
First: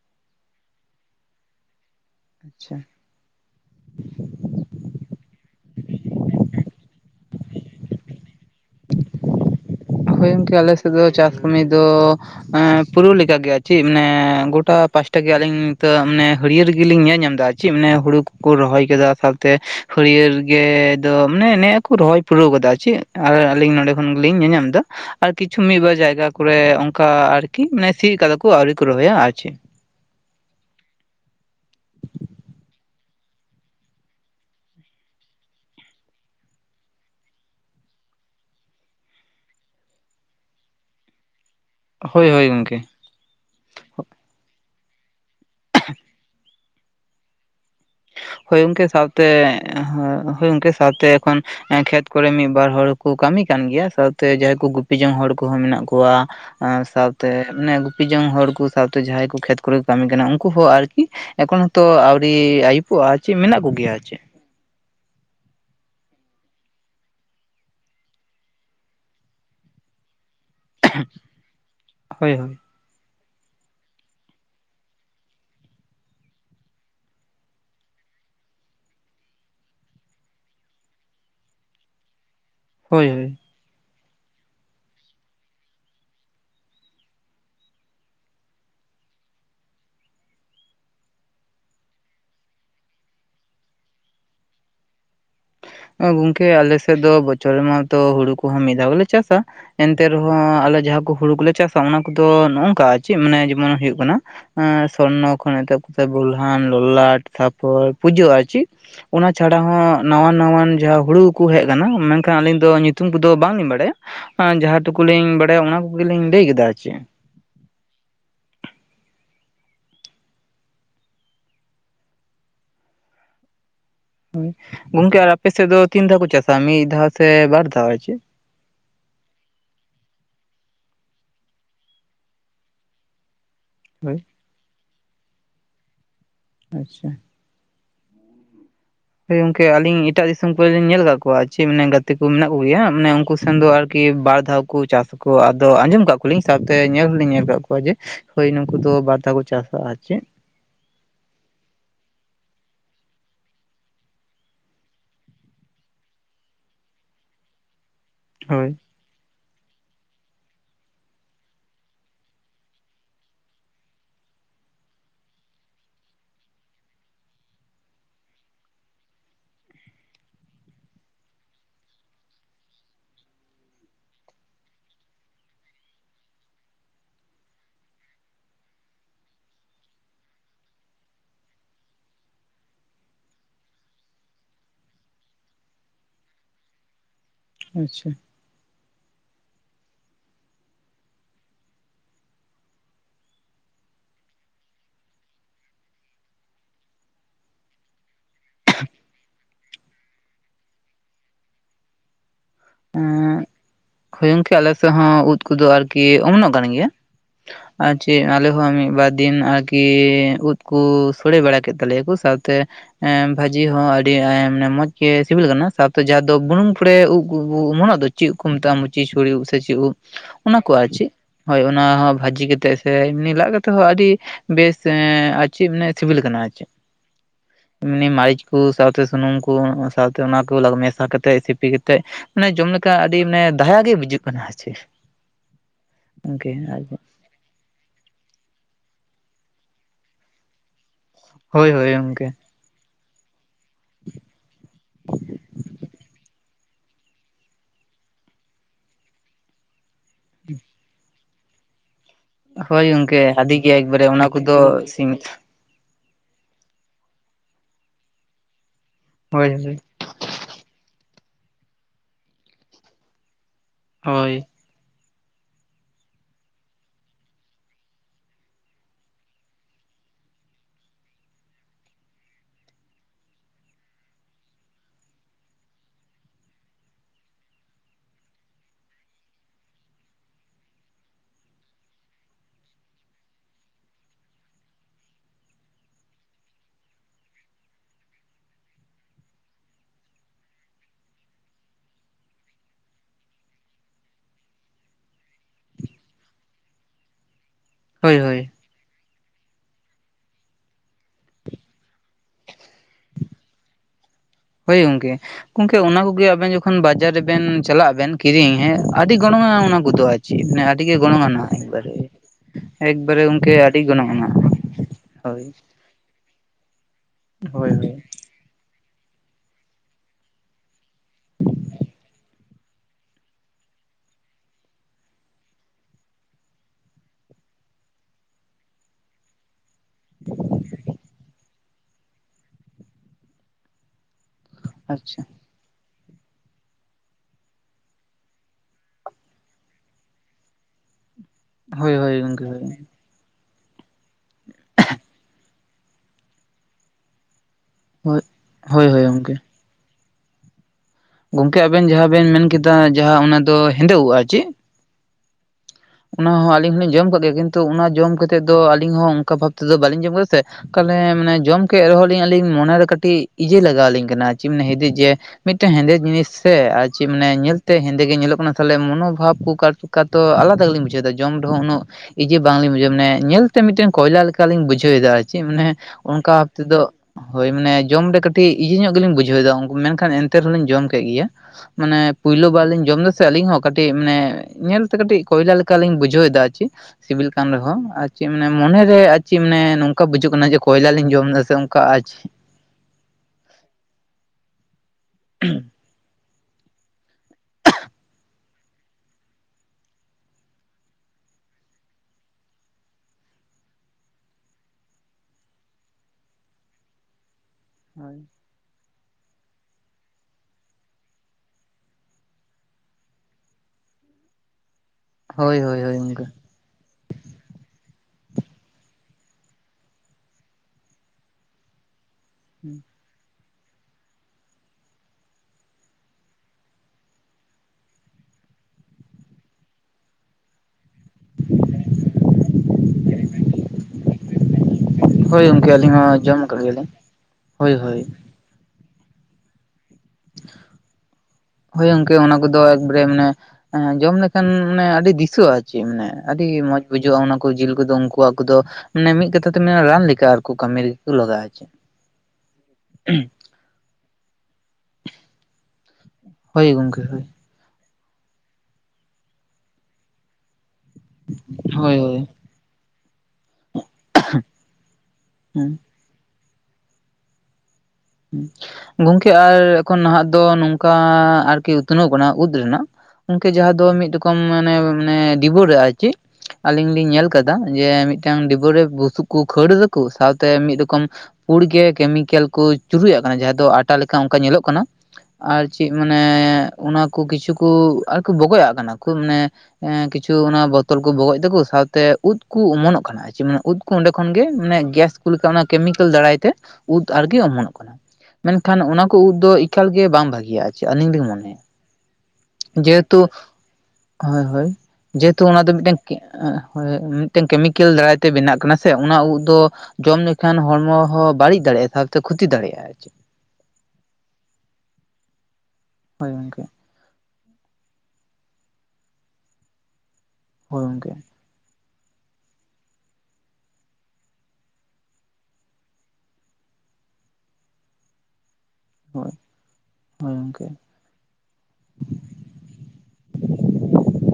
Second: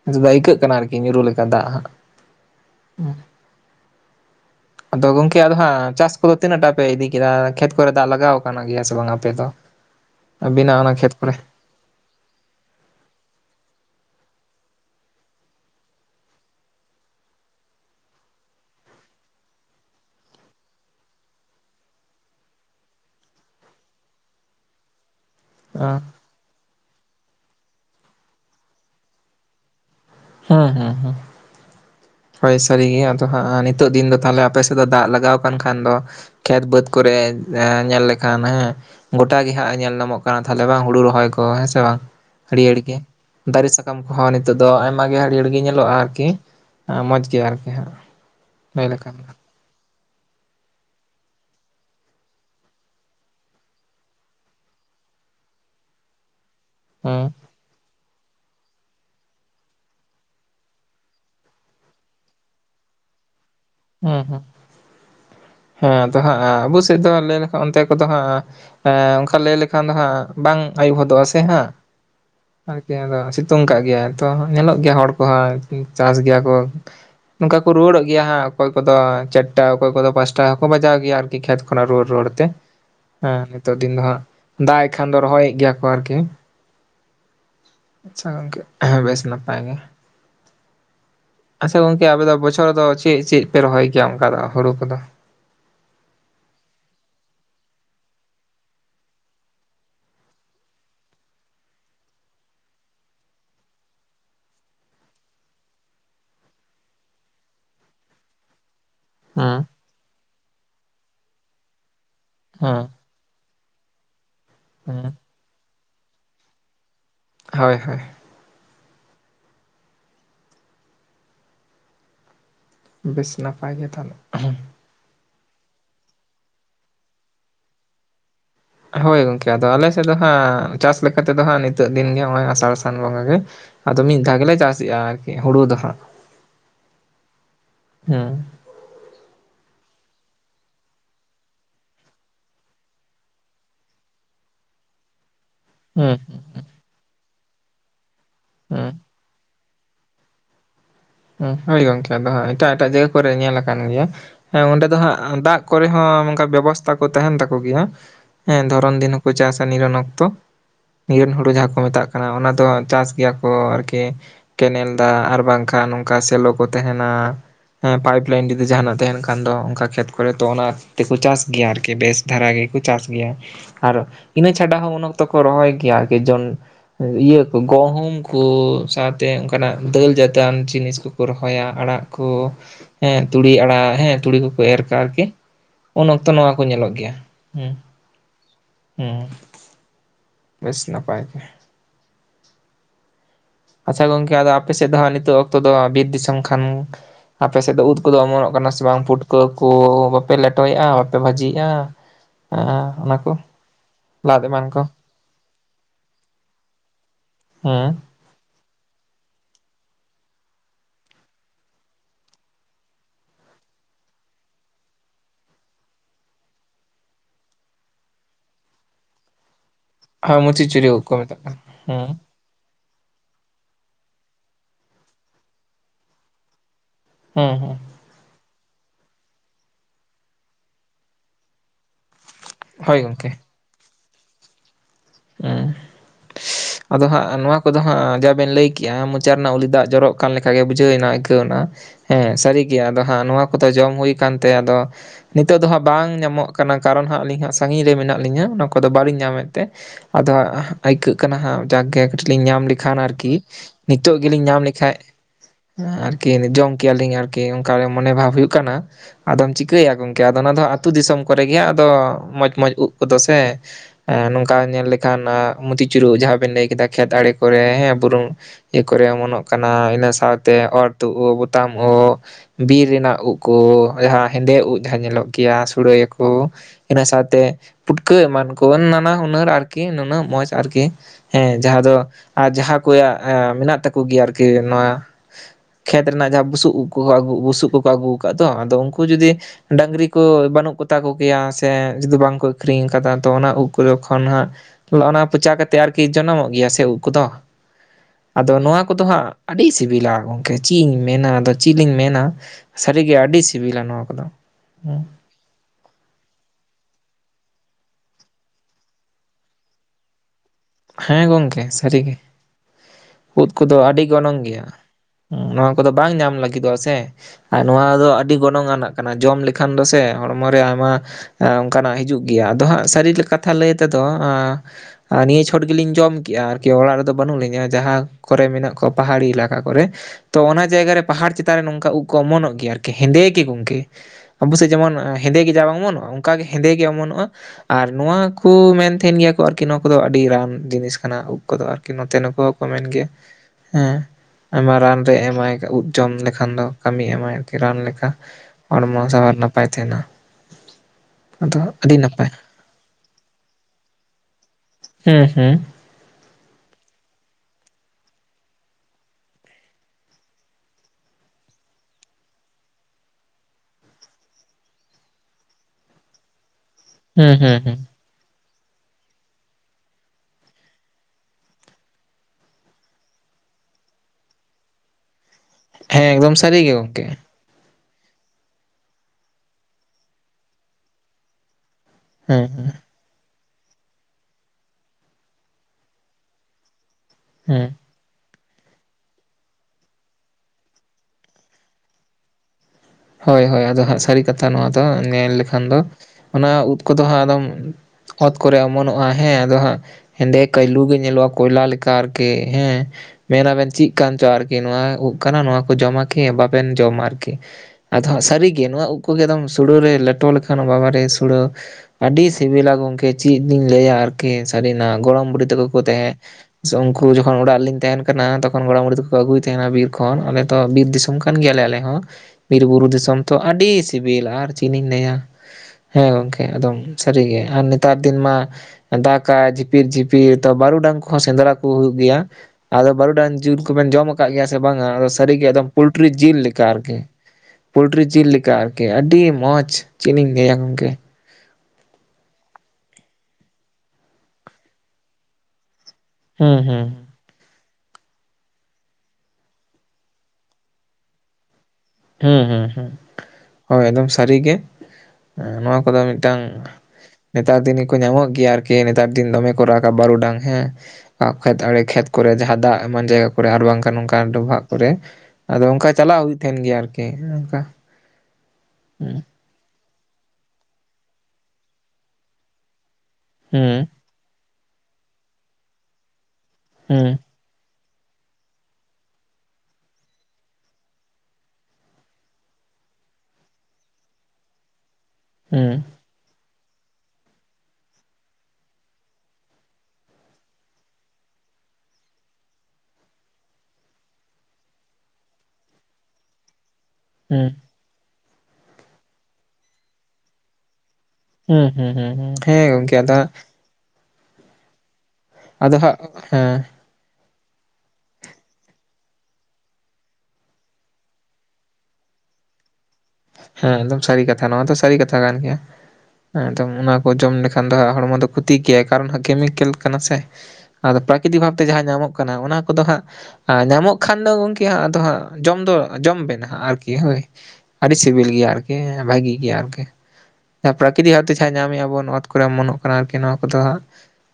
ᱱᱤᱛᱚᱜ ᱫᱚ ᱟᱹᱭᱠᱟᱹᱜ ᱠᱟᱱᱟ ᱟᱨᱠᱤ ᱧᱩᱨᱩ ᱞᱮᱠᱟ ᱫᱟᱜ ᱦᱟᱸᱜ᱾ ᱟᱪᱪᱷᱟ᱾ ᱦᱩᱸ᱾ ᱟᱫᱚ ᱜᱚᱝᱠᱮ ᱟᱫᱚ ᱦᱟᱸᱜ ᱪᱟᱥ ᱠᱚᱫᱚ ᱛᱤᱱᱟᱹᱜ ᱴᱟ ᱯᱮ ᱤᱫᱤ ᱠᱮᱫᱟ ᱠᱷᱮᱛ ᱠᱚᱨᱮ ᱫᱟᱜ ᱞᱟᱜᱟᱣ ᱟᱠᱟᱱᱟ ᱜᱮᱭᱟ ᱥᱮ ᱵᱟᱝ ᱟᱯᱮ ᱫᱚ? [unintelligible] ᱦᱳᱭ ᱜᱚᱝᱠᱮ ᱟᱵᱤᱱᱟᱜ ᱚᱱᱟ ᱟᱞᱮᱥᱮᱫ ᱫᱚ ᱠᱷᱮᱛ ᱠᱚᱨᱮ ᱪᱟᱥ ᱠᱟᱹᱢᱤ ᱫᱚ ᱮᱸ ᱯᱩᱨᱟᱹᱣ ᱞᱮᱠᱟ ᱜᱮ ᱟᱨ ᱪᱮᱫ ᱢᱟᱱᱮ ᱜᱚᱴᱟ ᱯᱟᱥᱴᱟ ᱜᱮ ᱟᱹᱞᱤᱧ ᱱᱤᱛᱚᱜ ᱢᱟᱱᱮ ᱦᱟᱹᱲᱭᱟᱹᱨ ᱜᱮᱞᱤᱧ ᱧᱮᱞ ᱧᱟᱢ ᱫᱟ ᱟᱨ ᱪᱮᱫ ᱢᱟᱱᱮ ᱦᱩᱲᱩ ᱠᱚᱠᱚ ᱨᱚᱦᱚᱭ ᱠᱟᱫᱟ ᱥᱟᱶᱛᱮ ᱦᱟᱹᱲᱭᱟᱹᱨ ᱜᱮ ᱫᱚ ᱢᱟᱱᱮ ᱱᱮᱜ-ᱮ ᱠᱚ ᱨᱚᱦᱚᱭ ᱯᱩᱨᱟᱹᱣ ᱠᱟᱫᱟ ᱟᱨ ᱪᱮᱫ ᱟᱨ ᱟᱹᱞᱤᱧ ᱱᱚᱰᱮ ᱠᱷᱚᱱ ᱜᱮᱞᱤᱧ ᱧᱮᱧᱟᱢ ᱫᱟ, ᱟᱨ ᱠᱤᱪᱷᱩ ᱢᱤᱫ ᱵᱟᱨ ᱦᱩᱸ ᱡᱟᱭᱜᱟ ᱠᱚᱨᱮ ᱚᱱᱠᱟ ᱟᱨᱠᱤ ᱢᱟᱱᱮ ᱥᱤᱭ ᱠᱟᱫᱟ ᱠᱚ ᱟᱹᱣᱨᱤ ᱠᱚ ᱨᱚᱦᱚᱭᱟ ᱟᱨ ᱪᱮ᱾ ᱦᱚᱸ ᱦᱚᱸ ᱦᱚᱸ ᱦᱳᱭ ᱥᱟᱹᱨᱤ ᱜᱮ ᱟᱫᱚ ᱦᱟᱸᱜ ᱱᱤᱛᱚᱜ ᱫᱤᱱ ᱫᱚ ᱛᱟᱦᱞᱮ ᱟᱯᱮ ᱥᱮᱫ ᱫᱚ ᱫᱟᱜ ᱞᱟᱜᱟᱣ ᱟᱠᱟᱱ ᱠᱷᱟᱱ ᱫᱚ ᱠᱷᱮᱛ ᱵᱟᱹᱫᱽ ᱠᱚᱨᱮ ᱮᱸ ᱧᱮᱞ ᱞᱮᱠᱷᱟᱱ ᱦᱮᱸ ᱜᱚᱴᱟ ᱜᱮ ᱦᱟᱸᱜ ᱧᱮᱞ ᱱᱟᱢᱚᱜ ᱠᱟᱱᱟ ᱛᱟᱦᱞᱮ ᱵᱟᱝ ᱦᱩᱲᱩ ᱨᱚᱦᱚᱭ ᱠᱚ ᱦᱮᱸᱥ ᱥᱮ ᱵᱟᱝ ᱦᱳᱭ ᱦᱳᱭ ᱦᱟᱹᱲᱭᱟᱹᱨ ᱜᱚᱝᱠᱮ ᱜᱮ, ᱫᱟᱨᱮ ᱥᱟᱠᱟᱢ ᱠᱚᱦᱚᱸ ᱱᱤᱛᱚᱜ ᱫᱚ ᱟᱭᱢ ᱢᱟ ᱜᱮ ᱦᱟᱹᱨᱭᱟᱹᱲ ᱜᱮ ᱧᱮᱞᱚᱜ-ᱟ ᱟᱨᱠᱤ ᱢᱚᱡᱽ ᱜᱮ ᱟᱨᱠᱤ ᱦᱟᱸᱜ᱾ ᱦᱳᱭ ᱜᱚᱝᱠᱮ ᱞᱟᱹᱭ ᱞᱮᱠᱷᱟᱱ ᱥᱟᱶᱛᱮ ᱫᱚ ᱦᱳ-ᱦᱳᱭ ᱜᱚᱝᱠᱮ ᱥᱟᱶᱛᱮ ᱮᱠᱷᱚᱱ ᱦᱮᱸ ᱠᱷᱮᱛ ᱠᱚᱨᱮ ᱢᱤᱫ ᱵᱟᱨ ᱦᱚᱲ ᱠᱚ ᱠᱟᱹᱢᱤ ᱠᱟᱱ ᱜᱮᱭᱟ ᱥᱟᱶᱛᱮ ᱡᱟᱦᱟᱸᱭ ᱠᱚ ᱜᱩᱯᱤ ᱡᱚᱝ ᱦᱚᱲ ᱠᱚᱦᱚᱸ ᱢᱮᱱᱟᱜ ᱠᱚᱣᱟ ᱟᱨ ᱥᱟᱶᱛᱮ ᱦᱮᱸ ᱚᱱᱮ ᱜᱩᱯᱤ ᱡᱚᱝ ᱦᱚᱲ ᱠᱚ ᱥᱟᱶᱛᱮ ᱡᱟᱦᱟᱸᱭ ᱠᱚ ᱠᱷᱮᱛ ᱠᱚᱨᱮ ᱠᱟᱹᱢᱤ ᱠᱟᱱᱟ ᱩᱱᱠᱩ ᱦᱚᱸ ᱟᱨᱠᱤ ᱮᱠᱷᱚᱱ ᱦᱚᱸᱛᱚ ᱟᱹᱣᱨᱤ ᱟᱭᱩᱯᱚᱜ-ᱟ ᱪᱮᱫ ᱢᱮᱱᱟᱜ ᱠᱚ ᱦᱩᱸ ᱦᱩᱸ ᱦᱮᱸ ᱛᱚ ᱦᱟᱸᱜ ᱟᱵᱚ ᱥᱮᱫ ᱫᱚ ᱞᱟᱹᱭ ᱞᱮᱠᱷᱟᱱ ᱚᱱᱛᱮ ᱠᱚᱫᱚ ᱦᱟᱸᱜ ᱮ ᱚᱱᱠᱟ ᱞᱟᱹᱭ ᱞᱮᱠᱷᱟᱱ ᱫᱚ ᱦᱟᱸᱜ ᱵᱟᱝ ᱟᱹᱭᱩᱵ ᱦᱚᱫᱚᱜ-ᱟ ᱥᱮ ᱦᱟᱸᱜ, ᱦᱳᱭ ᱦᱳᱭ ᱟᱨᱠᱤ ᱟᱫᱚ ᱥᱤᱛᱩᱝ ᱠᱟᱜ ᱜᱮᱭᱟᱭ ᱛᱚ ᱧᱮᱞᱚᱜ ᱜᱮᱭᱟ ᱦᱚᱲ ᱠᱚ ᱦᱚᱸ ᱟᱨᱠᱤ ᱪᱟᱥ ᱜᱮᱭᱟ ᱠᱚ ᱱᱚᱝᱠᱟ ᱠᱚ ᱨᱩᱭᱟᱹᱲᱚᱜ ᱜᱮᱭᱟ ᱦᱟᱸᱜ ᱚᱠᱚᱭ ᱠᱚᱫᱚ ᱪᱟᱨᱴᱟ ᱚᱠᱚᱭ ᱠᱚᱫᱚ ᱯᱟᱸᱪᱴᱟ ᱦᱚᱸ ᱠᱚ ᱵᱟᱡᱟᱣ ᱜᱮᱭᱟ ᱟᱨᱠᱤ ᱠᱷᱮᱛ ᱠᱷᱚᱱᱟᱜ ᱨᱩᱣᱟᱹᱲ ᱨᱩᱣᱟᱹᱲ ᱛᱮ᱾ ᱦᱳᱭ ᱦᱳᱭ ᱦᱮᱸ ᱱᱤᱛᱚᱜ ᱫᱤᱱ ᱫᱚ ᱦᱟᱸᱜ ᱫᱟᱜ ᱮ ᱠᱷᱟᱱ ᱫᱚ ᱨᱚᱦᱚᱭᱮᱫ ᱜᱮᱭᱟ ᱠᱚ ᱟᱨᱠᱤ᱾ ᱟᱪᱪᱷᱟ ᱜᱚᱝᱠᱮ ᱵᱮᱥ ᱱᱟᱯᱟᱭ ᱜᱮ᱾ ᱟᱪᱪᱷᱟ ᱜᱚᱝᱠᱮ ᱟᱯᱮ ᱫᱚ ᱵᱚᱪᱷᱚᱨ ᱨᱮᱫᱚ ᱪᱮᱫ ᱪᱮᱫ ᱯᱮ ᱨᱚᱦᱚᱭ ᱜᱮᱭᱟ ᱚᱱᱠᱟᱱᱟᱜ ᱦᱩᱲᱩ ᱠᱚᱫᱚ? ᱜᱚᱝᱠᱮ ᱟᱞᱮᱥᱮᱫ ᱫᱚ ᱵᱚᱪᱷᱚᱨ ᱨᱮᱢᱟᱛᱚ ᱦᱩᱲᱩ ᱠᱚᱦᱚᱸ ᱢᱤᱫ ᱫᱷᱟᱣ ᱜᱮᱞᱮ ᱪᱟᱥᱟ ᱮᱱᱛᱮ ᱨᱮᱦᱚᱸ ᱟᱞᱮ ᱡᱟᱦᱟᱸ ᱠᱚ ᱦᱩᱲᱩ ᱠᱚᱞᱮ ᱪᱟᱥᱟ ᱚᱱᱟ ᱠᱚᱫᱚ ᱱᱚᱝᱠᱟ ᱪᱮᱫ ᱢᱟᱱᱮ ᱡᱮᱢᱚᱱ ᱦᱩᱭᱩᱜ ᱠᱟᱱᱟ᱾ ᱦᱮ ᱥᱚᱨᱱᱚ ᱠᱷᱚᱱ ᱮᱛᱚᱵ ᱠᱟᱛᱮ ᱵᱩᱞᱦᱟᱱ ᱞᱚᱞᱞᱟᱴ [inaudible] ᱯᱩᱡᱟᱹᱜ ᱟᱨᱪᱤ ᱚᱱᱟ ᱪᱷᱟᱲᱟ ᱦᱮᱸ ᱦᱚᱸ ᱱᱟᱣᱟᱱ ᱱᱟᱣᱟᱱ ᱡᱟᱦᱟᱸ ᱦᱩᱲᱩ ᱠᱚ ᱦᱮᱡ ᱟᱠᱟᱱᱟ ᱢᱮᱱᱠᱷᱟᱱ ᱟᱹᱞᱤᱧ ᱫᱚ ᱦᱮᱸ ᱧᱩᱛᱩᱢ ᱠᱚᱫᱚ ᱵᱟᱝᱞᱤᱧ ᱵᱟᱲᱟᱭᱟ᱾ ᱡᱟᱦᱟᱸ ᱦᱮᱸ ᱴᱠᱩᱩᱞᱤᱧ ᱵᱟᱲᱟᱭᱟ ᱚᱱᱟ ᱠᱚᱜᱮᱞᱤᱧ ᱞᱟᱹᱭ ᱠᱮᱫᱟ ᱟᱨ ᱪᱮᱫ ᱦᱳᱭ ᱦᱳᱭ ᱵᱮᱥ ᱱᱟᱯᱟᱭ ᱜᱮ ᱛᱟᱞᱦᱮ᱾ ᱜᱚᱝᱠᱮ ᱟᱨ ᱟᱯᱮ ᱥᱮᱫ ᱫᱚ ᱛᱤᱱ ᱫᱷᱟᱣ ᱠᱚ ᱪᱟᱥᱟ ᱢᱤᱫ ᱫᱷᱟᱣ ᱥᱮ ᱵᱟᱨ ᱫᱷᱟᱣ ᱪᱮ? ᱦᱳᱭ ᱜᱚᱢᱠᱮ ᱟᱫᱚ ᱟᱞᱮ ᱥᱮᱫ ᱫᱚ ᱦᱟᱸᱜ ᱪᱟᱥ ᱞᱮᱠᱟ ᱛᱮᱫᱚ ᱦᱟᱸᱜ ᱱᱤᱛᱚᱜ ᱫᱤᱱ ᱜᱮ ᱱᱚᱜᱼᱚᱭ ᱟᱥᱟᱲ ᱥᱟᱱ ᱵᱚᱸᱜᱟ ᱜᱮ᱾ ᱟᱫᱚ ᱦᱳᱭ ᱢᱤᱫ ᱫᱷᱟᱣ ᱜᱮᱞᱮ ᱪᱟᱥᱮᱫᱼᱟ ᱟᱨᱠᱤ ᱦᱩᱲᱩ ᱫᱚ ᱦᱟᱸᱜ᱾ ᱟᱪᱪᱷᱟ᱾ ᱦᱩᱸ᱾ ᱦᱭ ᱜᱚᱝᱠᱮ ᱟᱞᱤᱧ ᱮᱴᱟᱜ ᱫᱤᱥᱚᱢ ᱠᱚᱨᱮᱞᱤᱧ ᱧᱮᱞ ᱟᱠᱟᱫ ᱠᱚᱣᱟ ᱪᱮᱫ ᱢᱟᱱᱮ ᱜᱟᱛᱮ ᱠᱚ ᱢᱮᱱᱟᱜ ᱠᱚᱜᱮᱭᱟ ᱢᱟᱱᱮ ᱩᱱᱠᱩ ᱥᱮᱱ ᱫᱚ ᱟᱨᱠᱤ ᱵᱟᱨ ᱫᱷᱟᱣ ᱠᱚ ᱪᱟᱥ ᱠᱚ ᱟᱫᱚ ᱟᱸᱡᱚᱢ ᱠᱟᱜ ᱦᱮᱸ ᱠᱚᱣᱟᱞᱤᱧ ᱥᱟᱶᱛᱮ ᱧᱮᱞ ᱦᱚᱸᱞᱤᱧ ᱧᱮᱞ ᱟᱠᱟᱫ ᱠᱚᱣᱟ ᱡᱮ ᱦᱳᱭ ᱱᱩᱠᱩ ᱦᱮᱸ ᱫᱚ ᱵᱟᱨ ᱫᱷᱟ ᱠᱚ ᱪᱟᱥᱟ ᱟᱨ ᱪᱮᱫ ᱦᱳᱭ ᱜᱚᱝᱠᱮ ᱟᱫᱚ ᱦᱟᱸᱜ ᱮᱴᱟᱜ ᱮᱴᱟᱜ ᱡᱟᱭᱜᱟ ᱠᱚᱨᱮ ᱧᱮᱞ ᱟᱠᱟᱱ ᱜᱮᱭᱟ᱾ ᱦᱮᱸ ᱚᱸᱰᱮ ᱫᱚ ᱦᱟᱸᱜ ᱫᱟᱜ ᱠᱚᱨᱮ ᱦᱚᱸ ᱚᱱᱠᱟ ᱵᱮᱵᱚᱥᱛᱷᱟ ᱠᱚ ᱛᱟᱦᱮᱱ ᱛᱟᱠᱚ ᱜᱮᱭᱟ ᱦᱮᱸ ᱦᱳᱭ ᱫᱷᱚᱨᱚᱱ ᱫᱤᱱ ᱠᱚ ᱪᱟᱥᱟ ᱱᱤᱨᱚᱱ ᱚᱠᱛᱚ᱾ ᱱᱤᱨᱮᱱ ᱦᱩᱲᱩ ᱡᱟᱦᱟᱸ ᱠᱚ ᱢᱮᱛᱟᱜ ᱠᱟᱱᱟ ᱚᱱᱟ ᱫᱚ ᱪᱟᱥ ᱜᱮᱭᱟ ᱠᱚ ᱟᱨᱠᱤ᱾ ᱠᱮᱱᱮᱞ ᱫᱟᱜ ᱟᱨ ᱵᱟᱝᱠᱷᱟᱱ ᱱᱚᱝᱠᱟ ᱥᱮᱞᱚ ᱠᱚ ᱛᱟᱦᱮᱱᱟ᱾ ᱦᱮᱸ ᱯᱟᱭᱤᱯ ᱞᱟᱭᱤᱱ ᱡᱩᱫᱤ ᱡᱟᱦᱟᱱᱟᱜ ᱛᱟᱦᱮᱱ ᱠᱷᱟᱱ ᱫᱚ ᱚᱱᱠᱟ ᱠᱷᱮᱛ ᱠᱚᱨᱮ ᱛᱚ ᱚᱱᱟ ᱛᱮᱠᱚ ᱪᱟᱥ ᱜᱮᱭᱟ ᱟᱨᱠᱤ ᱵᱮᱥ ᱫᱷᱟᱨᱟ ᱜᱮᱠᱚ ᱪᱟᱥ ᱜᱮᱭᱟ᱾ ᱟᱨ ᱤᱱᱟᱹ ᱪᱷᱟᱰᱟ ᱦᱚᱸ ᱩᱱ ᱚᱠᱛᱚ ᱠᱚ ᱨᱚᱦᱚᱭ ᱜᱮᱭᱟ ᱡᱚᱱ ᱤᱭᱟᱹ ᱠᱚ ᱜᱩᱦᱩᱢ ᱠᱩ ᱥᱟᱶᱛᱮ ᱚᱱᱠᱟᱱᱟᱜ ᱫᱟᱹᱞ ᱡᱟᱛᱟᱱ ᱡᱤᱱᱤᱥ᱾ ᱠᱚ ᱨᱚᱦᱚᱭᱟ ᱟᱲᱟᱜ ᱠᱚ ᱦᱮᱸ ᱛᱩᱲᱤ ᱟᱲᱟᱜ ᱦᱮᱸ ᱛᱩᱲᱤ ᱠᱚᱠᱚ ᱮᱨ ᱠᱟᱜᱼᱟ ᱟᱨᱠᱤ᱾ ᱩᱱ ᱚᱠᱛᱚ ᱱᱚᱣᱟ ᱠᱚ ᱧᱮᱞᱚᱜ ᱜᱮᱭᱟ᱾ ᱦᱩᱸ ᱟᱪᱪᱷᱟ ᱦᱮᱸ ᱵᱮᱥ ᱱᱟᱯᱟᱭ ᱜᱮ᱾ ᱟᱪᱪᱷᱟ ᱜᱚᱝᱠᱮ ᱟᱫᱚ ᱟᱯᱮ ᱥᱮᱫ ᱫᱚ ᱦᱟᱸᱜ ᱱᱤᱛᱚᱜ ᱚᱠᱛᱚ ᱫᱚ ᱵᱤᱨᱫᱤᱥᱚᱢ ᱠᱷᱟᱱ ᱟᱯᱮᱥᱮᱫ ᱫᱚ ᱩᱫ ᱠᱚᱫᱚ ᱚᱢᱚᱱᱚᱜ ᱠᱟᱱᱟ ᱥᱮ ᱵᱟᱝ ᱯᱷᱩᱴᱠᱟᱹ ᱠᱚ ᱵᱟᱯᱮ ᱞᱮᱴᱚᱭᱮᱫᱼᱟ ᱵᱟᱯᱮ ᱵᱷᱟᱹᱡᱤᱭᱮᱫᱼᱟ᱾ ᱟ ᱚᱱᱟ ᱠᱚ ᱮᱸ ᱦᱳᱭ ᱞᱟᱫ ᱜᱚᱝᱠᱮ ᱮᱢᱟᱱ ᱟᱞᱮ ᱠᱚ ᱥᱮᱫ ᱦᱚᱸ ᱩᱫ ᱠᱚᱫᱚ ᱟᱨᱠᱤ ᱚᱢᱚᱱᱚᱜ ᱠᱟᱱ ᱜᱮᱭᱟ ᱦᱮᱸ ᱟᱡ ᱟᱞᱮ ᱦᱚᱸ ᱢᱤᱫ ᱵᱟᱨ ᱫᱤᱱ ᱟᱨᱠᱤ ᱩᱫ ᱠᱚ ᱥᱳᱚᱲᱮ ᱵᱟᱲᱟ ᱠᱮᱫ ᱛᱟᱞᱮᱭᱟᱠᱚ, ᱥᱟᱶᱛᱮ ᱵᱷᱟᱹᱡᱤ ᱦᱚᱸ ᱟᱹᱰᱤ ᱢᱚᱸᱡᱽᱜᱤ ᱥᱤᱵᱤᱞ ᱟᱠᱟᱱᱟ ᱥᱟᱣᱛᱮ ᱡᱟᱦᱟᱸ ᱫᱚ ᱵᱩᱞᱩᱝ ᱯᱷᱚᱨᱮ ᱩᱵ ᱠᱚ ᱠᱚ ᱚᱢᱚᱱᱚᱜ ᱫᱚ ᱪᱮᱫ ᱠᱚ ᱢᱮᱛᱟᱜᱼᱟ ᱢᱩᱪᱤ ᱪᱷᱩᱲᱤ ᱩᱵ ᱥᱮ ᱪᱮᱫ ᱩᱫ ᱦᱳᱭ ᱚᱱᱟ ᱢᱩᱪᱤ ᱠᱚ ᱟᱨ ᱪᱩᱨᱤ ᱩᱫ ᱪᱮᱫ ᱢᱮᱛᱟᱜ ᱠᱟᱱᱟ ᱦᱳᱭ ᱚᱱᱟ ᱦᱮᱸ ᱦᱚᱸ ᱵᱷᱟᱹᱡᱤ ᱠᱟᱛᱮᱫ ᱥᱮ ᱮᱢᱱᱤ ᱞᱟᱫ ᱠᱟᱛᱮ ᱦᱚᱸ ᱟᱹᱰᱤ ᱵᱮᱥ ᱟᱨ ᱪᱮᱫ ᱢᱟᱱᱮ ᱥᱤᱵᱤᱞ ᱠᱟᱱᱟ ᱟᱨ ᱪᱮᱫ᱾ ᱦᱮᱸ ᱦᱮᱸ᱾ ᱮᱢᱱᱤ ᱢᱟᱹᱨᱤᱪ ᱠᱚ ᱥᱟᱶᱛᱮ ᱥᱩᱱᱩᱢ ᱠᱚ ᱥᱟᱶᱛᱮ ᱚᱱᱟ ᱠᱚ ᱢᱮᱥᱟ ᱠᱟᱛᱮᱫ ᱥᱤᱯᱤ ᱠᱟᱛᱮᱫ ᱢᱟᱱᱮ ᱡᱚᱢ ᱞᱮᱠᱷᱟᱱ ᱦᱳᱭ ᱟᱹᱰᱤ ᱜᱚᱝᱠᱮ ᱢᱟᱱᱮ ᱫᱟᱭᱟ ᱜᱮ ᱵᱩᱡᱩᱜ ᱠᱟᱱᱟ ᱟᱨ ᱪᱮᱫ᱾ ᱜᱚᱝᱠᱮ ᱟᱫᱚ ᱦᱟᱸᱜ ᱱᱚᱣᱟ ᱠᱚᱫᱚ ᱦᱟᱸᱜ ᱡᱟᱵᱮᱱ ᱞᱟᱹᱭ ᱠᱮᱫᱮᱜᱼᱟ ᱢᱚᱪᱟ ᱨᱮᱱᱟᱜ ᱩᱞᱤ ᱫᱟᱜ ᱡᱚᱨᱚᱜ ᱠᱟᱱ ᱞᱮᱠᱟᱜᱮ ᱵᱩᱡᱷᱟᱹᱣ ᱮᱱᱟ᱾ [unintelligible] ᱱᱟ ᱦᱳᱭ ᱦᱳᱭ ᱜᱚᱝᱠᱮ ᱦᱮᱸ ᱥᱟᱹᱨᱤ ᱜᱮ ᱟᱫᱚ ᱦᱟᱸᱜ ᱱᱚᱶᱟ ᱠᱚᱫᱚ ᱡᱚᱢ ᱦᱩᱭ ᱟᱠᱟᱱ ᱛᱮᱭ ᱟᱫᱚ ᱱᱤᱛᱚᱜ ᱫᱚ ᱦᱟᱸᱜ ᱵᱟᱝ ᱧᱟᱢᱚᱜ ᱠᱟᱱᱟ ᱠᱟᱨᱚᱱ ᱦᱟᱸᱜ ᱟᱹᱞᱤᱧ ᱦᱟᱸᱜ ᱥᱟᱺᱜᱤᱧ ᱨᱮ ᱢᱮᱱᱟᱜ ᱞᱤᱧᱟᱹ ᱱᱚᱣᱟ ᱠᱚᱫᱚ ᱵᱟᱟᱹᱞᱤᱧ ᱧᱟᱢᱮᱫ ᱛᱮ ᱟᱫᱚ ᱦᱟᱸᱜ ᱟᱹᱭᱠᱟᱹᱜ ᱠᱟᱱᱟᱜ ᱦᱟᱸᱜ ᱡᱟᱜᱜᱮ ᱠᱟᱹᱴᱤᱡ ᱞᱤᱧ ᱧᱟᱢ ᱦᱳᱭ ᱞᱮᱠᱷᱟᱱ ᱟᱨᱠᱤ ᱜᱚᱝᱠᱮ ᱟᱹᱰᱤ ᱜᱮ ᱮᱠᱵᱟᱨᱮ ᱱᱤᱛᱚᱜ ᱚᱱᱟ ᱜᱮᱞᱤᱧ ᱧᱟᱢ ᱠᱚᱫᱚ ᱞᱮᱠᱷᱟᱡ ᱥᱤᱢᱤᱛ ᱟᱨᱠᱤ ᱡᱚᱢ ᱠᱮᱭᱟᱞᱤᱧ ᱟᱨᱠᱤ ᱚᱱᱠᱟᱜᱮ ᱢᱚᱱᱮ ᱵᱷᱟᱵ ᱦᱩᱭᱩᱜ ᱠᱟᱱᱟ ᱟᱫᱚᱢ ᱦᱳᱭ ᱦᱳᱭ ᱪᱤᱠᱟᱹᱭᱟ ᱜᱚᱝ ᱟᱫᱚ ᱚᱱᱟ ᱫᱚ ᱟᱹᱛᱩ ᱫᱤᱥᱚᱢ ᱠᱚᱨᱮ ᱜᱮ ᱦᱟᱸᱜ ᱟᱫᱚ ᱢᱚᱸᱡᱽ ᱢᱚᱸᱡᱽ ᱩᱵ ᱠᱚᱫᱚ ᱥᱮ ᱦᱳᱭ ᱱᱚᱝᱠᱟ ᱧᱮᱞ ᱠᱷᱟᱱ ᱟᱜ ᱢᱩᱛᱤᱪᱩᱨᱩ ᱡᱟᱦᱟᱸ ᱵᱮᱱ ᱞᱟᱹᱭ ᱠᱮᱫᱟ ᱠᱷᱮᱛ ᱟᱲᱮ ᱠᱚᱨᱮ ᱦᱮᱸ ᱵᱩᱨᱩ ᱤᱭᱟᱹ ᱠᱚᱨᱮ ᱚᱢᱚᱱᱚᱜ ᱠᱟᱱᱟ ᱤᱱᱟᱹ ᱥᱟᱶᱛᱮ ᱚᱨ ᱛᱩᱫ ᱵᱳᱛᱟᱢ ᱩ ᱵᱤᱨ ᱨᱮᱱᱟᱜ ᱩᱵ ᱠᱚ ᱡᱟᱦᱟᱸ ᱦᱮᱸᱫᱮ ᱩᱵ ᱡᱟᱦᱟᱸ ᱧᱮᱞᱚᱜ ᱜᱮᱭᱟ ᱥᱩᱲᱮᱭᱟᱠᱚ ᱤᱱᱟᱹ ᱥᱟᱶᱛᱮ ᱯᱩᱴᱠᱟᱹ ᱮᱢᱟᱱ ᱠᱚ ᱱᱟᱱᱟ ᱦᱩᱱᱟᱹᱨ ᱟᱨᱠᱤ ᱱᱩᱱᱟᱹᱜ ᱢᱚᱸᱡᱽ ᱟᱨᱠᱤ ᱦᱮᱸ ᱡᱟᱦᱟᱸ ᱫᱚ ᱟᱨ ᱡᱟᱦᱟᱸ ᱠᱚᱭᱟᱜ ᱢᱮᱱᱟᱜ ᱛᱟᱠᱚ ᱜᱮᱭᱟ ᱟᱨᱠᱤ ᱱᱚᱣᱟ᱾ ᱠᱷᱮᱛ ᱨᱮᱱᱟᱜ ᱡᱟᱦᱟᱸ ᱵᱩᱥᱩᱵ ᱠᱚᱠᱚ ᱵᱩᱥᱩᱵ ᱠᱚᱠᱚ ᱟᱹᱜᱩ ᱟᱠᱟᱫ ᱫᱚ ᱟᱫᱚ ᱩᱱᱠᱩ ᱡᱩᱫᱤ ᱰᱟᱹᱝᱨᱤ ᱠᱚ ᱵᱟᱹᱱᱩᱜ ᱠᱚᱛᱟ ᱠᱚᱜᱮᱭᱟ ᱥᱮ ᱡᱩᱫᱤ ᱵᱟᱝᱠᱚ ᱟᱹᱠᱷᱨᱤᱧ ᱠᱟᱫᱟ ᱛᱚ ᱚᱱᱟ ᱩᱵ ᱠᱚ ᱠᱷᱚᱱ ᱦᱟᱸᱜ ᱚᱱᱟ ᱯᱚᱪᱟ ᱠᱟᱛᱮᱮᱫ ᱟᱨᱠᱤ ᱡᱚᱱᱚᱢᱚᱜ ᱜᱮᱭᱟ ᱥᱮ ᱩᱵ ᱠᱚᱫᱚ ᱦᱳᱭ ᱦᱳᱭ ᱟᱫᱚ ᱱᱚᱣᱟ ᱠᱚᱫᱚ ᱦᱟᱸᱜ ᱟᱹᱰᱤ ᱥᱤᱵᱤᱞᱟ ᱜᱚᱝᱠᱮ ᱪᱮᱫ ᱤᱧ ᱢᱮᱱᱟ ᱟᱫᱚ ᱪᱤᱫᱤᱧ ᱢᱮᱱᱟ ᱥᱟᱹᱨᱤᱜᱮ ᱟᱹᱰᱤ ᱥᱤᱵᱤᱞᱟ ᱱᱚᱣᱟ ᱠᱚᱫᱚ᱾ ᱦᱳᱭ ᱜᱚᱝᱠᱮ, ᱜᱚᱝᱠᱮ ᱚᱱᱟ ᱠᱚᱜᱮ ᱟᱵᱮᱱ ᱡᱚᱠᱷᱚᱱ ᱵᱟᱡᱟᱨ ᱨᱮᱵᱮᱱ ᱪᱟᱞᱟᱜ ᱟᱵᱮᱱ ᱠᱤᱨᱤᱧ ᱟᱹᱰᱤ ᱜᱚᱱᱚᱝ-ᱟ ᱚᱱᱟ ᱠᱚᱫᱚ ᱟᱨ ᱪᱮᱫ, ᱟᱰᱤ ᱜᱮ ᱦᱮᱸ ᱜᱚᱱᱝᱟᱱᱟ ᱜᱚᱝᱠᱮ ᱥᱟᱹᱨᱤᱜᱮ ᱮᱵᱟᱨᱮ ᱩᱫ ᱠᱚᱫᱚ ᱟᱹᱰᱤ ᱜᱚᱱᱚᱝ ᱜᱮᱭᱟ᱾ ᱦᱳᱭ ᱱᱚᱣᱟ ᱠᱚᱫᱚ ᱵᱟᱝ ᱧᱟᱢ ᱞᱟᱹᱜᱤᱫᱚᱜᱼᱟ ᱥᱮ ᱟᱨ ᱦᱳᱭ ᱱᱚᱣᱟ ᱦᱳᱭ ᱫᱚ ᱟᱹᱰᱤ ᱜᱚᱱᱚᱝ ᱟᱱᱟᱜ ᱠᱟᱱᱟ ᱡᱚᱢ ᱞᱮᱠᱷᱟᱱ ᱫᱚ ᱥᱮ ᱦᱚᱲᱢᱚ ᱨᱮ ᱟᱭᱢᱟ ᱚᱱᱠᱟ ᱱᱟᱜ ᱦᱤᱡᱩᱜ ᱜᱮᱭᱟ ᱟᱫᱚ ᱦᱟᱸᱜ ᱥᱟᱹᱨᱤ ᱠᱟᱛᱷᱟ ᱞᱟᱹᱭ ᱛᱮᱫᱚ ᱟᱨ ᱱᱤᱭᱟᱹ ᱪᱷᱚᱴ ᱜᱮᱞᱤᱧ ᱡᱚᱢ ᱠᱮᱜᱼᱟ ᱟᱨᱠᱤ ᱚᱲᱟᱜ ᱨᱮᱫᱚ ᱵᱟᱹᱱᱩᱜ ᱞᱤᱧᱟ, ᱡᱟᱦᱟᱸ ᱠᱚᱨᱮ ᱢᱮᱱᱟᱜ ᱠᱚᱣᱟ ᱯᱟᱦᱟᱲᱤ ᱮᱞᱟᱠᱟ ᱠᱚᱨᱮ, ᱛᱚ ᱚᱱᱟ ᱡᱟᱭᱜᱟ ᱨᱮ ᱯᱟᱦᱟᱲ ᱪᱮᱛᱟᱱ ᱨᱮ ᱱᱚᱝᱠᱟ ᱩᱵ ᱠᱚ ᱚᱢᱚᱱᱚᱜ ᱜᱮᱭᱟ ᱟᱨᱠᱤ ᱦᱮᱸᱫᱮ ᱜᱮ ᱜᱚᱢᱠᱮ᱾ ᱟᱵᱚ ᱥᱮᱫ ᱡᱮᱢᱚᱱ ᱟᱪᱪᱷᱟ ᱦᱮᱸᱫᱮ ᱜᱮ [inaudible] ᱚᱱᱢᱚᱱᱚᱜᱼᱟ ᱚᱱᱠᱟᱜ ᱜᱮ ᱦᱮᱸᱫᱮ ᱜᱮ ᱚᱢᱚᱱᱚᱜᱼᱟ᱾ ᱟᱨ ᱱᱚᱣᱟ ᱠᱚ ᱢᱮᱱ ᱛᱟᱦᱮᱱ ᱜᱮᱭᱟ ᱠᱚ ᱟᱨᱠᱤ ᱱᱚᱣᱟ ᱠᱚᱫᱚ ᱟᱹᱰᱤ ᱨᱟᱱ ᱡᱤᱱᱤᱥ ᱠᱟᱱᱟ ᱩᱵ ᱠᱚᱫᱚ ᱟᱨᱠᱤ ᱦᱳᱭ ᱱᱚᱛᱮ ᱦᱳᱭ ᱱᱩᱠᱩ ᱜᱚᱝᱠᱮ ᱜᱮ ᱦᱮᱸ ᱟᱭᱢᱟ ᱨᱟᱱ ᱨᱮ ᱮᱢᱟᱭ ᱩᱵ ᱡᱚᱢ ᱞᱮᱠᱷᱟᱱ ᱫᱚ ᱠᱟᱹᱢᱤᱭ ᱮᱢᱟᱭ ᱟᱨᱠᱤ ᱨᱟᱱ ᱞᱮᱠᱟ ᱦᱳᱭ ᱦᱳᱭ ᱦᱚᱲᱢᱚ ᱦᱳᱭ ᱥᱟᱶᱟᱦᱟᱨ ᱜᱚᱝᱠᱮ ᱱᱟᱯᱟᱭ ᱛᱟᱦᱮᱱᱟ᱾ ᱜᱚᱝᱠᱮ ᱟᱫᱚ ᱟᱵᱮᱱ ᱟᱹᱰᱤ ᱡᱟᱦᱟᱸ ᱵᱮᱮᱱ ᱱᱟᱯᱟᱭ ᱢᱮᱱᱠᱟ ᱡᱟᱦᱟᱸ ᱚᱱᱟ ᱫᱚ ᱦᱮᱸᱫᱮᱚᱜᱼᱟ ᱪᱮᱫ ᱦᱩᱸ ᱦᱩᱸ ᱚᱱᱟ ᱦᱚᱸ ᱟᱞᱤᱧ ᱦᱚᱞᱤᱧ ᱡᱚᱢ ᱟᱠᱟᱟᱜ ᱜᱮᱭᱟ ᱠᱤᱱᱛᱩ ᱚᱱᱟ ᱡᱚᱢ ᱠᱟᱛᱮᱫ ᱫᱚ ᱟᱞᱤᱧ ᱦᱚᱸ ᱚᱱᱠᱟ ᱵᱷᱟᱵ ᱛᱮᱫᱚ ᱵᱟᱞᱤᱧ ᱡᱚᱢ ᱠᱮᱫᱟ ᱥᱮ, ᱛᱟᱦᱚᱞᱮ ᱢᱟᱱᱮ ᱡᱚᱢ ᱠᱮᱫ ᱨᱮᱦᱚᱸ ᱞᱤᱧ ᱟᱹᱞᱤᱧ ᱢᱚᱱᱮᱨᱮ ᱠᱟᱹᱴᱤᱡ ᱤᱭᱟᱹ ᱞᱟᱜᱟᱣ ᱟᱞᱤᱧ ᱠᱟᱱᱟ ᱪᱮᱫᱮ ᱦᱫᱤᱡ ᱡᱮ ᱢᱤᱫᱴᱮᱱ ᱦᱮᱸᱫᱮ ᱡᱤᱱᱤᱥ ᱥᱮ ᱪᱮᱫ ᱢᱟᱱᱮ ᱦᱩᱸ ᱦᱩᱸ ᱧᱮᱞᱛᱮ ᱦᱩᱸ ᱦᱮᱸᱫᱮ ᱜᱮ ᱧᱮᱞᱚᱜ ᱠᱟᱱᱟ ᱛᱟᱦᱚᱞᱮ ᱢᱚᱱᱳᱵᱷᱟᱵᱽ [inaudible] ᱛᱚ ᱟᱞᱟᱫᱟ ᱞᱤᱧ ᱵᱩᱡᱷᱟᱹᱣᱟ ᱡᱚᱢ ᱨᱮᱦᱚᱸ ᱩᱱᱟᱹᱜ ᱤᱭᱟᱹ ᱵᱟᱝᱞᱤ ᱵᱩᱡᱷᱣ ᱢᱟᱱᱮ ᱧᱮᱞ ᱢᱤᱫᱴᱮᱱ ᱠᱚᱞᱟ ᱞᱮᱠᱟᱞᱤᱧ ᱵᱩᱡᱷᱣ ᱮᱫᱟ ᱟᱨ- ᱪᱮᱫ ᱢᱟᱱᱮ ᱦᱮᱸ ᱚᱱᱠᱟ ᱮᱠᱫᱚᱢ ᱵᱷᱟᱵ ᱥᱟᱹᱨᱤ ᱜᱮ ᱛᱮᱫᱚ ᱜᱚᱝᱠᱮ ᱦᱳᱭ ᱢᱟᱱᱮ ᱡᱚᱢ ᱨᱮ ᱠᱟᱹᱴᱤᱡ ᱤᱭᱟᱹ ᱧᱚᱜ ᱜᱮᱞᱤᱧ ᱵᱩᱡᱷᱟᱹᱣ ᱮᱟ ᱢᱮᱱᱠᱷᱟᱱ ᱮᱱᱛᱮ ᱨᱮᱦᱚᱸᱞᱤᱧ ᱡᱚᱢ ᱠᱮᱫ ᱜᱮᱭᱟ᱾ ᱢᱟᱱᱮ ᱦᱮᱸ ᱯᱩᱭᱞᱳ ᱵᱟᱨ ᱦᱮᱸ ᱞᱤᱧ ᱡᱚᱢ ᱮᱫᱟᱥᱮ ᱟᱞᱤᱧ ᱦᱚᱸ ᱠᱟᱹᱴᱤᱡ ᱢᱟᱱᱮ ᱧᱮᱞ ᱛᱮ ᱠᱟᱹᱴᱤᱡ ᱠᱚᱭᱞᱟ ᱞᱮᱠᱟᱞᱤᱤᱧ ᱵᱩᱡᱷᱟᱹᱣ ᱮᱫᱟ ᱟᱨ ᱪᱮᱫ ᱥᱤᱵᱤᱞ ᱠᱟᱱ ᱦᱮᱸ ᱨᱮᱦᱚᱸ ᱪᱮᱫ ᱢᱟᱱᱮ ᱢᱚᱱᱮᱨᱮ ᱟᱨ ᱪᱮᱫ ᱢᱟᱱᱮ ᱱᱚᱝᱠᱟ ᱵᱩᱡᱩᱜ ᱠᱟᱱᱟ ᱡᱮ ᱠᱚᱭᱞᱟ ᱞᱤᱧ ᱡᱚᱢ ᱮᱫᱟ ᱥᱮ ᱚᱱᱠᱟ ᱟᱪ ᱦᱳᱭ ᱦᱳᱭ ᱟᱫᱚ ᱦᱟᱸᱜ ᱥᱟᱹᱨᱤ ᱠᱟᱛᱷᱟ ᱱᱚᱣᱟ ᱫᱚ ᱧᱮᱞ ᱞᱮᱠᱷᱟᱱ ᱫᱚ ᱚᱱᱟ ᱩᱫ ᱠᱚᱫᱚ ᱦᱟᱸᱜ ᱟᱫᱚᱢ ᱚᱛ ᱠᱚᱨᱮ ᱚᱢᱚᱱᱚᱜᱼᱟ ᱦᱮᱸ ᱟᱫᱚ ᱦᱟᱸᱜ ᱦᱮᱸᱫᱮ ᱠᱟᱹᱭᱞᱩ ᱜᱮ ᱧᱮᱞᱚᱜᱼᱟ ᱠᱚᱭᱞᱟ ᱞᱮᱠᱟ ᱟᱨᱠᱤ ᱦᱮᱸ, ᱢᱮ ᱟᱵᱤᱱ ᱪᱮᱫ ᱠᱟᱱ ᱪᱚ ᱟᱨᱠᱤ ᱱᱚᱣᱟ ᱩᱵ ᱠᱟᱱᱟ ᱱᱚᱣᱟ ᱠᱚ ᱡᱚᱢᱟ ᱠᱤ ᱵᱟᱵᱮᱱ ᱡᱚᱢᱟ ᱟᱨᱠᱤ᱾ ᱟᱫᱚ ᱦᱳᱭ ᱦᱟᱸᱜ ᱥᱟᱹᱨᱤᱜᱮ ᱱᱚᱣᱟ ᱩᱵ ᱠᱩᱜᱮ ᱮᱫᱚᱢ ᱥᱩᱲᱟᱹ ᱨᱮ ᱞᱮᱴᱚ ᱞᱮᱠᱷᱟᱱ ᱵᱟᱵᱟᱨᱮ ᱥᱩᱲᱟᱹ ᱟᱹᱰᱤ ᱥᱤᱵᱤᱞᱟ ᱜᱚᱢᱠᱮ ᱪᱮᱫ ᱞᱤᱧ ᱞᱟᱹᱭᱟ ᱟᱨᱠᱤ ᱥᱟᱹᱨᱤᱱᱟᱜ ᱜᱚᱲᱚᱢ ᱵᱩᱰᱦᱤ ᱛᱟᱠᱚ ᱠᱚ ᱦᱳᱭ ᱦᱳᱭ ᱛᱟᱦᱮᱸᱜ ᱜᱚᱝᱠᱮ ᱩᱱᱠᱩ ᱡᱚᱠᱷᱚᱱ ᱚᱲᱟᱜ ᱨᱮᱞᱤᱧ ᱛᱟᱦᱮᱱ ᱠᱟᱱᱟ ᱛᱚᱠᱷᱚᱱ ᱜᱚᱲᱚᱢᱵᱩᱰᱦᱤ ᱛᱮᱠᱚ ᱟᱹᱜᱩᱭᱮᱫ ᱛᱟᱦᱮᱱᱟ ᱵᱤᱨ ᱠᱷᱚᱱ ᱟᱞᱮ ᱛᱚ ᱵᱤᱨ ᱫᱤᱥᱚᱢ ᱠᱟᱱᱟ, ᱠᱟᱱ ᱜᱮᱭᱟᱞᱮ ᱟᱞᱮ ᱦᱚᱸ ᱵᱤᱨᱼᱵᱩᱨᱩ ᱫᱤᱥᱚᱢ ᱛᱚ ᱟᱹᱰᱤ ᱥᱤᱵᱤᱞ ᱟᱨ ᱪᱮᱫᱞᱤᱧ ᱞᱟᱹᱭᱟ᱾ ᱦᱮᱸ ᱜᱚᱢᱠᱮ ᱮᱠᱫᱚᱢ ᱥᱟᱹᱨᱤᱜᱮ ᱟᱨ ᱱᱮᱛᱟᱨ ᱫᱤᱱ ᱢᱟ ᱫᱟᱜ ᱟᱭ ᱡᱷᱤᱯᱤᱨ ᱡᱷᱤᱯᱤᱨ ᱛᱚ ᱵᱟᱹᱨᱩᱰᱟᱝ ᱠᱚᱦᱚᱸ ᱥᱮᱸᱫᱽᱨᱟ ᱠᱚ ᱦᱩᱭᱩᱜ ᱜᱮᱭᱟ᱾ ᱟᱫᱚ ᱵᱟᱨᱩᱰᱟᱝ ᱡᱤᱞ ᱠᱚᱵᱮᱱ ᱡᱚᱢ ᱟᱠᱟᱫ ᱜᱮᱭᱟ ᱥᱮ ᱵᱟᱝ ᱟᱫᱚ ᱦᱳᱭ ᱥᱟᱹᱨᱤᱜᱮ ᱮᱠᱫᱚᱢ ᱜᱚᱝᱠᱮ ᱟᱹᱞᱤᱧ ᱯᱳᱚᱞᱴᱨᱤ ᱦᱚᱸ ᱡᱤᱞ ᱡᱚᱢ ᱟᱠᱟᱫ ᱞᱮᱠᱟ ᱜᱮᱭᱟᱞᱤᱧ ᱟᱨᱠᱤ᱾ ᱦᱳᱭ ᱦᱳᱭ ᱯᱳᱚᱞᱴᱨᱤ ᱡᱤᱞ ᱞᱮᱠᱟ ᱟᱨᱠᱤ ᱟᱹᱰᱤ ᱢᱚᱸᱡᱽ ᱪᱮᱫ ᱞᱤᱧ ᱞᱟᱹᱭᱟ ᱜᱚᱢᱠᱮ᱾ ᱦᱳᱭ ᱜᱚᱝᱠᱮ ᱚᱱᱟ ᱠᱚᱫᱚ ᱮᱠᱵᱟᱨᱮ ᱢᱟᱱᱮ ᱦᱮᱸ ᱡᱚᱢ ᱞᱮᱠᱷᱟᱱ ᱢᱟᱱᱮ ᱟᱹᱰᱤ ᱫᱤᱥᱟᱹᱜᱼᱟ ᱟᱨ ᱪᱮᱫ ᱢᱟᱱᱮ ᱟᱹᱰᱤ ᱦᱩᱸ ᱢᱚᱸᱡᱽ ᱦᱩᱸ ᱵᱩᱡᱷᱟᱹᱜᱼᱟ ᱚᱱᱟ ᱡᱤᱞ ᱠᱚᱫᱚ ᱩᱱᱠᱩᱣᱟᱜ ᱠᱚᱫᱚ ᱢᱟᱱᱮ ᱢᱤᱫ ᱠᱟᱛᱷᱟ ᱛᱮ ᱢᱮᱱᱟ ᱨᱟᱱ ᱞᱮᱠᱟ ᱟᱨ ᱠᱟᱹᱢᱤ ᱨᱮᱜᱮ ᱠᱚ ᱞᱟᱜᱟᱜᱼᱟ ᱪᱮᱫ ᱦᱮᱸ ᱦᱩᱸ ᱦᱸ ᱦᱳᱭ ᱮᱠᱫᱚᱢ ᱥᱟᱹᱨᱤ ᱜᱮ ᱮᱸ ᱱᱚᱣᱟ ᱠᱚᱫᱚ ᱢᱤᱫᱴᱟᱝᱼᱼ ᱦᱳᱭ ᱜᱚᱝᱠᱮ ᱦᱳᱭ ᱱᱮᱛᱟᱨ ᱫᱤᱱ ᱜᱮᱠᱚ ᱧᱟᱢᱚᱜ ᱜᱮᱭᱟ ᱟᱨᱠᱤ ᱱᱮᱛᱟᱨ ᱫᱤᱱ ᱫᱚᱢᱮ ᱠᱚ ᱨᱟᱜᱟ ᱵᱟᱨᱩ ᱰᱟᱝ ᱦᱮᱸ ᱠᱷᱮᱛ ᱟᱲᱮ ᱦᱳᱭ ᱠᱷᱮᱛ ᱦᱳᱭ ᱠᱚᱨᱮ ᱡᱟᱦᱟᱸ ᱫᱟᱜ ᱮᱢᱟᱱ ᱡᱟᱭᱜᱟ ᱠᱚᱨᱮ ᱟᱨ ᱵᱟᱝᱠᱷᱟᱱ ᱱᱚᱚᱱᱠᱟ ᱰᱚᱵᱷᱟᱜ ᱠᱚᱨᱮ ᱟᱫᱚ ᱦᱩᱸ ᱚᱱᱠᱟ ᱪᱟᱞᱞᱟᱣ ᱦᱩᱭᱩᱜ ᱛᱟᱦᱮᱱ ᱜᱮᱭᱟ ᱟᱨᱠᱤ ᱚᱱᱠᱟ᱾ ᱦᱩᱸ ᱜᱚᱢᱠᱮ ᱟᱨᱼᱼ ᱠᱷᱚᱱ ᱱᱟᱦᱟᱜ ᱫᱚ ᱱᱚᱝᱠᱟ ᱟᱨᱠᱤ ᱩᱛᱱᱟᱹᱣ ᱠᱟᱱᱟ ᱩᱫ ᱨᱮᱱᱟᱜ ᱚᱝᱠᱮ ᱡᱟᱦᱟᱸ ᱦᱩᱸ ᱫᱚ ᱢᱤᱫᱼᱼ ᱟᱱ ᱰᱤᱵᱨᱼᱟ ᱟᱨ ᱪ ᱟᱞᱤᱧ ᱞᱧ ᱦᱩᱸ ᱧᱮᱞᱼᱼ ᱟᱠᱟᱫᱟ ᱡᱮ ᱢᱤᱫᱴᱟᱝ ᱰᱤᱵᱟᱹᱨᱮ ᱵᱩᱥᱩᱵ ᱠᱚ ᱠᱷᱟᱹᱲ ᱫᱫᱟᱠᱚ ᱥᱟᱶᱛᱮ ᱢᱤᱫ ᱨᱚᱠᱚᱢᱼᱼ ᱯᱩᱲᱜᱮ ᱠᱮᱢᱤᱠᱮᱞ ᱠᱚ ᱪᱩᱨᱩᱡᱟᱜ ᱠᱟᱱᱟ ᱡᱟᱦᱟᱸ ᱫᱚ ᱟᱴᱟ ᱞᱮᱠᱟ ᱚᱱᱠᱟ ᱧᱮᱞᱚᱜ ᱠᱟᱱᱟ ᱟᱨ ᱦᱩᱸ ᱪᱮᱼᱼ ᱢᱟᱱᱮ ᱚᱱᱟ ᱠᱚ ᱠᱤᱪᱷᱩᱠᱩ ᱟᱨ ᱠᱚ ᱵᱚᱜᱚᱡᱜ ᱠᱟᱱᱟ ᱠᱚ ᱢᱟᱱᱮᱼᱼ ᱮ ᱠᱤᱪᱷᱩ ᱚᱱᱟ ᱵᱳᱛᱚᱞ ᱠᱚ ᱠᱩ ᱵᱚᱜᱚᱡ ᱛᱟᱠᱚ ᱥᱟᱶᱛᱮ ᱩᱫᱠᱩ ᱚᱢᱚᱱᱚᱜ ᱠᱟᱱᱟ᱾ ᱟᱨ ᱪᱮ ᱩᱫ ᱠᱚ ᱚᱸᱰᱮ ᱠᱷᱚᱱᱜᱮ ᱢᱮ ᱜᱮᱥ ᱠᱚ ᱞᱮᱠᱟ ᱚᱱᱟ ᱠᱮᱢᱤᱠᱮᱞ ᱫᱟᱨᱟᱭᱛᱮᱼᱼ ᱩᱫ ᱟᱨᱜᱤ ᱦᱩᱸ ᱚᱢᱚᱱᱚᱜ ᱠᱟᱱᱟ ᱢᱮᱱᱠᱷᱟᱱ ᱚᱱᱟ ᱠᱚ ᱩᱫ ᱫᱚ ᱮᱠᱟᱞ ᱜᱮ ᱵᱟᱝ ᱵᱷᱟᱜᱮᱼᱟ ᱪᱮᱫ ᱟᱹᱞᱤᱧ ᱞᱤᱧ ᱢᱚᱱᱮᱼᱼ ᱦᱩᱸ ᱦᱩᱸ ᱦᱩᱸ ᱦᱩᱸ ᱦᱮᱸ ᱜᱚᱝᱠᱮ ᱟᱫᱚᱼᱼ ᱦᱳᱭ ᱦᱳᱭ ᱡᱮᱦᱮᱛᱩ ᱚᱱᱟ ᱫᱚ ᱟᱫᱚ ᱦᱟᱸᱜ ᱢᱤᱫᱴᱟᱝ ᱦᱮᱸ ᱦᱳᱭᱼᱼ ᱢᱤᱫᱴᱮᱱ ᱠᱮᱢᱤᱠᱮᱞ ᱫᱟᱨᱟᱭ ᱛᱮ ᱵᱮᱱᱟᱜ ᱠᱟᱱᱟ ᱥᱮ ᱚᱱᱟ ᱩᱵ ᱫᱚᱼᱼ ᱡᱚᱢ ᱞᱮᱠᱷᱟᱱ ᱦᱚᱲᱢᱚ ᱦᱚᱸ ᱵᱟᱹᱲᱤᱡ ᱫᱟᱲᱮᱭᱟᱜᱼᱟ ᱥᱟᱶᱛᱮ ᱠᱷᱩᱚᱛᱤ ᱫᱟᱲᱮᱭᱟᱜᱼᱟ ᱟᱨ᱾ ᱦᱮᱸ ᱮᱠᱫᱚᱢ ᱥᱟᱹᱨᱤ ᱠᱟᱛᱷᱟ ᱱᱚᱣᱟ ᱫᱚ ᱥᱟᱹᱨᱤ ᱠᱟᱛᱷᱟ ᱠᱟᱱ ᱜᱮᱭᱟ ᱦᱳᱭ ᱜᱚᱝᱠᱮ ᱮᱠᱫᱚᱢ ᱚᱱᱟᱼᱼ ᱠᱚ ᱡᱚᱢ ᱞᱮᱠᱷᱟᱱ ᱫᱚ ᱦᱟᱸᱜ ᱦᱚᱲᱢᱚ ᱫᱚ ᱠᱷᱚᱛᱤ ᱜᱮᱭᱟ ᱠᱟᱨᱚᱱ ᱦ ᱠᱮᱢᱤᱠᱮᱞ ᱠᱟᱱᱟ ᱥᱮᱼᱼ ᱦᱳᱭ ᱟᱫᱚ ᱜᱚᱝᱠᱮ ᱯᱨᱟᱠᱨᱤᱛᱤᱠ ᱵᱷᱟᱵᱛᱮ ᱡᱟᱦᱟᱸ ᱧᱟᱢᱚᱜ ᱠᱟᱱᱟ ᱚᱱᱟ ᱠᱚᱫᱚ ᱦᱟᱸᱜ ᱟᱨ ᱧᱟᱢᱚᱜ ᱠᱷᱟᱱ ᱫᱚ ᱜᱚᱢᱠᱮ ᱟᱫᱚ ᱦᱟᱸᱜ ᱡᱚᱢ ᱫᱚ ᱡᱚᱢ ᱵᱮ ᱦᱟᱸᱜ ᱟᱨᱠᱤ ᱦᱳᱭ᱾ ᱟᱹᱰᱤ ᱥᱤᱵᱤᱞ ᱜᱮᱭᱟ ᱟᱨᱠᱤ ᱦᱳᱭ ᱵᱷᱟᱹᱜᱤ ᱜᱮᱭᱟ ᱟᱨᱠᱤ᱾ ᱦᱳᱭ ᱜᱚᱝᱠᱮ ᱯᱨᱟᱠᱨᱤᱤᱛᱤᱠ ᱵᱷᱟᱵᱛᱮ ᱡᱟᱦᱟᱸ ᱧᱟᱢᱮᱫᱼᱟᱵ ᱱᱚᱣᱟ ᱠᱚᱨᱮ ᱢᱚᱱᱚᱜ ᱠᱟᱱᱟ ᱟᱨᱠᱤ ᱱᱚᱣᱟ ᱠᱚᱫᱚᱼᱼ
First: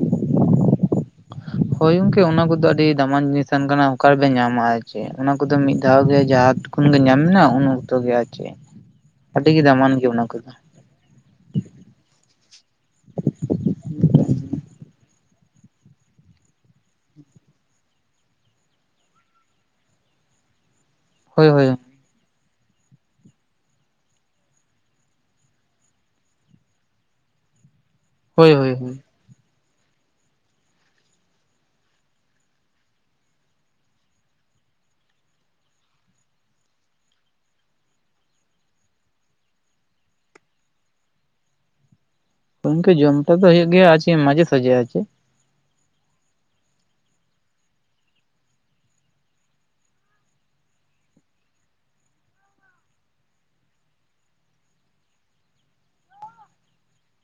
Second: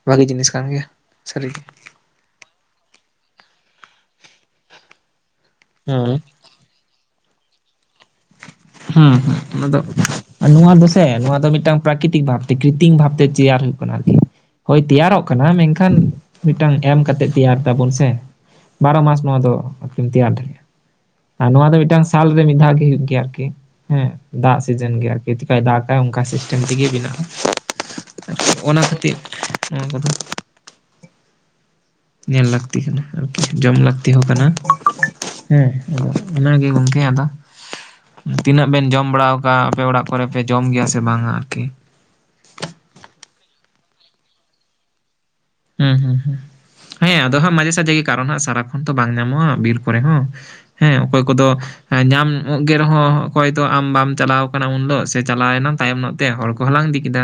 ᱵᱷᱟᱜᱮ ᱡᱤᱱᱤᱥ ᱠᱟᱱ ᱜᱮᱭᱟ ᱥᱟᱹᱨᱤ ᱜᱮᱼᱼ ᱦᱳᱭ ᱜᱚᱝᱠᱮ ᱚᱱᱟ ᱠᱚᱫᱚ ᱟᱹᱰᱤ ᱫᱟᱢᱟᱱ ᱡᱤᱱᱤᱥ ᱛᱟᱦᱮ ᱠᱟᱱᱟ ᱚᱠᱟᱨᱮᱯᱮ ᱧᱟᱢᱟ ᱟᱨ ᱪᱮᱫ ᱚᱱᱟ ᱠᱚᱫᱚ ᱢᱤᱫ ᱫᱷᱟᱣ ᱜᱮ ᱦᱮᱸ ᱡᱟᱛᱼᱼ ᱚᱠᱷᱜᱮ ᱧᱟᱢᱱᱟ ᱩᱱ ᱚᱠᱛᱚ ᱜᱮ ᱟᱨ ᱪᱮᱫ᱾ ᱦᱮᱸ ᱦᱮᱸ ᱟᱹᱰᱤ ᱜᱮ ᱚᱱᱟ ᱫᱚ ᱫᱟᱢᱟᱱ ᱜᱮᱭᱟ ᱚᱱᱟ ᱠᱚᱫᱚ ᱱᱚᱣᱟ ᱫᱚᱼᱼ ᱦᱮᱸ ᱱᱚᱣᱟ ᱫᱚ ᱢᱤᱫᱴᱟᱝ ᱯᱨᱟᱠᱨᱤᱛᱤᱠ ᱵᱷᱟᱵᱛᱮ ᱠᱨᱤᱛᱤᱠ ᱵᱷᱟᱵᱛᱮ ᱛᱮᱭᱟᱨ ᱦᱩᱭᱩᱜ ᱠᱟᱱᱟ ᱟᱨᱠᱤ᱾ ᱦᱳᱭ ᱛᱮᱭᱟᱨᱚᱜ ᱠᱟᱱᱟ ᱢᱮᱱᱠᱷᱟᱱ ᱢᱤᱫᱴᱟᱝ ᱮᱢ ᱠᱟᱛᱮᱜ ᱛᱮᱭᱟᱨ ᱛᱟᱵᱚᱱ ᱥᱮ᱾ ᱵᱟᱨᱚ ᱢᱟᱥ ᱱᱚᱣᱟ ᱫᱚ ᱟᱨᱠᱤᱢ ᱛᱮᱭᱟᱨ ᱫᱟᱲᱮᱭᱟᱜᱼᱟ ᱦᱳᱭ ᱟᱨ ᱦᱳᱭ ᱱᱚᱣᱟ ᱫᱚ ᱢᱤᱫᱴᱟᱝ ᱥᱟᱞ ᱨᱮ ᱢᱤᱫ ᱫᱷᱟᱣ ᱜᱮ ᱦᱳᱭᱳᱜ ᱜᱮᱭᱟ ᱟᱨᱠᱤ᱾ ᱦᱮᱸ ᱫᱟᱜ ᱥᱤᱡᱮᱱ ᱜᱮ ᱟᱨᱠᱤ ᱪᱤᱠᱟᱭ ᱫᱟᱜᱟᱭ ᱚᱱᱠᱟ ᱥᱤᱥᱴᱮᱢ ᱛᱮᱜᱮ ᱵᱮᱱᱟᱜᱼᱟ᱾ ᱦᱳᱭ ᱦᱳᱭ ᱚᱱᱟ ᱠᱷᱟᱹᱛᱤᱨ ᱱᱚᱣᱟ ᱠᱚᱫᱚ᱾ ᱧᱮᱞ ᱞᱟᱹᱠᱛᱤ ᱠᱟᱱᱟ ᱟᱨᱠᱤ ᱡᱚᱢ ᱞᱟᱹᱠᱛᱤ ᱦᱚᱸ ᱠᱟᱱᱟ᱾ ᱦᱮᱸ ᱟᱫᱚ ᱚᱱᱟᱜᱮ ᱜᱚᱢᱠᱮ ᱟᱫᱚ ᱛᱤᱱᱟᱹᱜ ᱵᱮᱱ ᱡᱚᱢ ᱵᱟᱲᱟ ᱟᱠᱟᱫᱼᱟ ᱟᱯᱮ ᱚᱲᱟᱜ ᱠᱚᱨᱮ ᱯᱮ ᱡᱚᱢ ᱜᱮᱭᱟ ᱥᱮ ᱵᱟᱝᱟ ᱟᱨᱠᱤ᱾ ᱤᱱᱠᱟᱹ ᱡᱚᱢᱴᱟ ᱫᱚ ᱦᱩᱭᱩᱜᱳ ᱜᱮᱭᱟ ᱟᱨᱮ ᱢᱟᱡᱷᱮ ᱥᱟᱡᱷᱮ ᱟᱨ ᱪᱮ᱾ ᱦᱩᱸ ᱦᱩᱸ ᱦᱮᱸ ᱟᱫᱚ ᱦᱟᱸᱜ ᱢᱟᱡᱷᱮ ᱥᱟᱡᱷᱮ ᱜᱮ ᱠᱟᱨᱚᱱ ᱦᱜ ᱥᱟᱨᱟᱠᱷᱚᱱ ᱛᱚ ᱵᱟᱝ ᱧᱟᱢᱚᱜᱼᱟ ᱵᱤᱨ ᱠᱚᱨᱮ ᱦᱚᱸ ᱦᱮᱸ ᱚᱠᱚᱭ ᱠᱚᱫᱚᱼᱼ ᱧᱟᱢᱚᱜ ᱜᱮ ᱨᱮᱦᱚᱸ ᱚᱠᱚᱭ ᱫᱚ ᱟᱢ ᱵᱟᱢ ᱪᱟᱞᱟᱣ ᱠᱟᱱᱟ ᱩᱱ ᱦᱳᱜ ᱥᱮ ᱪᱟᱞᱟᱣᱱᱟ ᱛᱟᱭᱚᱢᱚᱜᱼᱼ ᱛ ᱦᱚᱲ ᱠᱚᱚᱸᱞᱟᱝ ᱤᱫᱤ ᱠᱮᱫᱟ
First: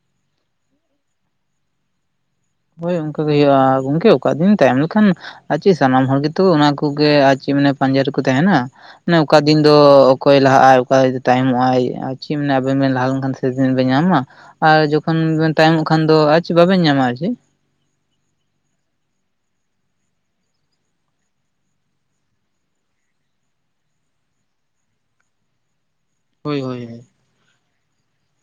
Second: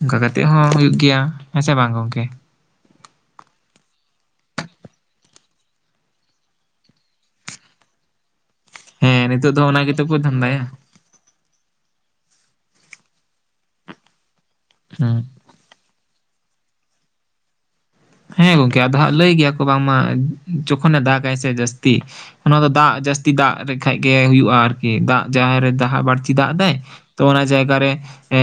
ᱚᱱᱠᱟ ᱠᱟᱛᱮᱮᱫ ᱦᱚᱸ ᱦᱩᱭᱩᱜ ᱜᱮᱭᱟ ᱦᱮᱸ ᱥᱮᱮ ᱵᱟᱝ ᱜᱚᱝᱠᱮ? ᱦᱳᱭ ᱚᱱᱠᱟᱟᱜ ᱜᱮ ᱦᱩᱭᱩᱜᱳᱜᱼᱟ ᱜᱚᱝᱠᱮ ᱚᱠᱟ ᱫᱤᱱ ᱛᱟᱭᱚᱢ ᱞᱮᱠᱷᱟᱱ᱾ ᱟᱨ ᱪᱮᱫ ᱥᱟᱱᱟᱢ ᱦᱚᱲ ᱜᱮᱛᱚ ᱚᱱᱟ ᱠᱚᱜᱮ ᱟᱨ ᱪᱮᱫ ᱢᱟᱱᱮ ᱯᱟᱸᱡᱟ ᱨᱮᱠᱚ ᱛᱟᱦᱮᱱᱟ᱾ ᱢᱟᱱᱮ ᱦᱮᱸ ᱚᱠᱟ ᱱᱤᱛᱚᱜ ᱫᱤᱱ ᱫᱚ ᱚᱱᱟ ᱜᱮᱛᱚ ᱠᱚ ᱚᱠᱚᱭ ᱫᱷᱟᱱᱫᱟᱭᱟ ᱞᱟᱦᱟᱜᱼᱟ ᱚᱠᱟ᱾ ᱛᱟᱭᱚᱢᱚᱜ ᱟᱭ, ᱟᱨ ᱪᱮᱫ ᱢᱮ, ᱟᱵᱮᱱ ᱵᱮᱱ, ᱞᱟᱦᱟ ᱞᱮᱱᱠᱷᱟᱱ, ᱥᱮ ᱫᱤᱱ ᱵᱮᱱ, ᱧᱟᱢᱟ, ᱟᱨ ᱡᱚᱠᱷᱚᱱ, ᱦᱮᱸ ᱵᱤᱱ ᱛᱟᱭᱚᱢᱚᱜ ᱠᱷᱟᱱ ᱫᱚ, ᱟᱨ ᱪᱮᱫ? ᱵᱟᱵᱮᱱ ᱧᱟᱢᱟ, ᱟᱨ ᱪᱮᱫ? ᱦᱮᱸ, ᱜᱚᱝᱠᱮ! ᱟᱫᱚ ᱦᱟᱸᱜ, ᱞᱟᱹᱭ ᱜᱮᱭᱟ ᱠᱚ, ᱵᱟᱝ ᱢᱟ ᱡᱚᱠᱷᱚᱱᱮ, ᱫᱟᱜᱟᱭ ᱥᱮ, ᱡᱟᱹᱥᱛᱤ ᱚᱱᱟ ᱫᱚ, ᱫᱟᱜ ᱡᱟᱹᱥᱛᱤ ᱫᱟᱜ ᱞᱮᱠᱷᱟᱡ ᱜᱮ, ᱦᱩᱭᱩᱜᱼᱟ ᱟᱨᱠᱤ, ᱫᱟᱜ ᱡᱟᱦᱟᱸᱨᱮ, ᱫᱟᱜ ᱦᱟᱸᱜ ᱵᱟᱹᱲᱛᱤ ᱫᱟᱜ ᱦᱳᱭ ᱮᱫᱟᱭ, ᱦᱳᱭ ᱛᱚ, ᱚᱱᱟ ᱡᱟᱭᱜᱟ ᱨᱮ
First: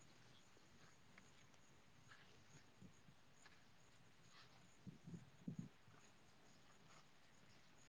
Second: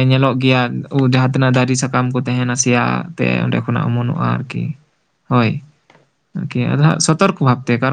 ᱧᱮᱞᱚᱜ ᱜᱮᱭᱟ, ᱚᱻ ᱡᱟᱦᱟᱸ ᱛᱤᱱᱟᱹᱜ, ᱫᱟᱨᱮ ᱥᱟᱠᱟᱢ ᱠᱚ, ᱛᱟᱦᱮᱱᱟ, ᱥᱮᱭᱟ ᱦᱟᱜ ᱛᱮ, ᱚᱸᱰᱮ ᱠᱷᱚᱱᱟᱜ ᱚᱢᱚᱱᱚᱜᱼᱟ ᱾ ᱟᱨ ᱠᱤ, ᱦᱚᱭ, ᱟᱨᱠᱤ ᱟᱫᱚ, ᱥᱚᱛᱚᱨᱠ ᱵᱷᱟᱵ ᱛᱮ, ᱠᱟᱨᱚ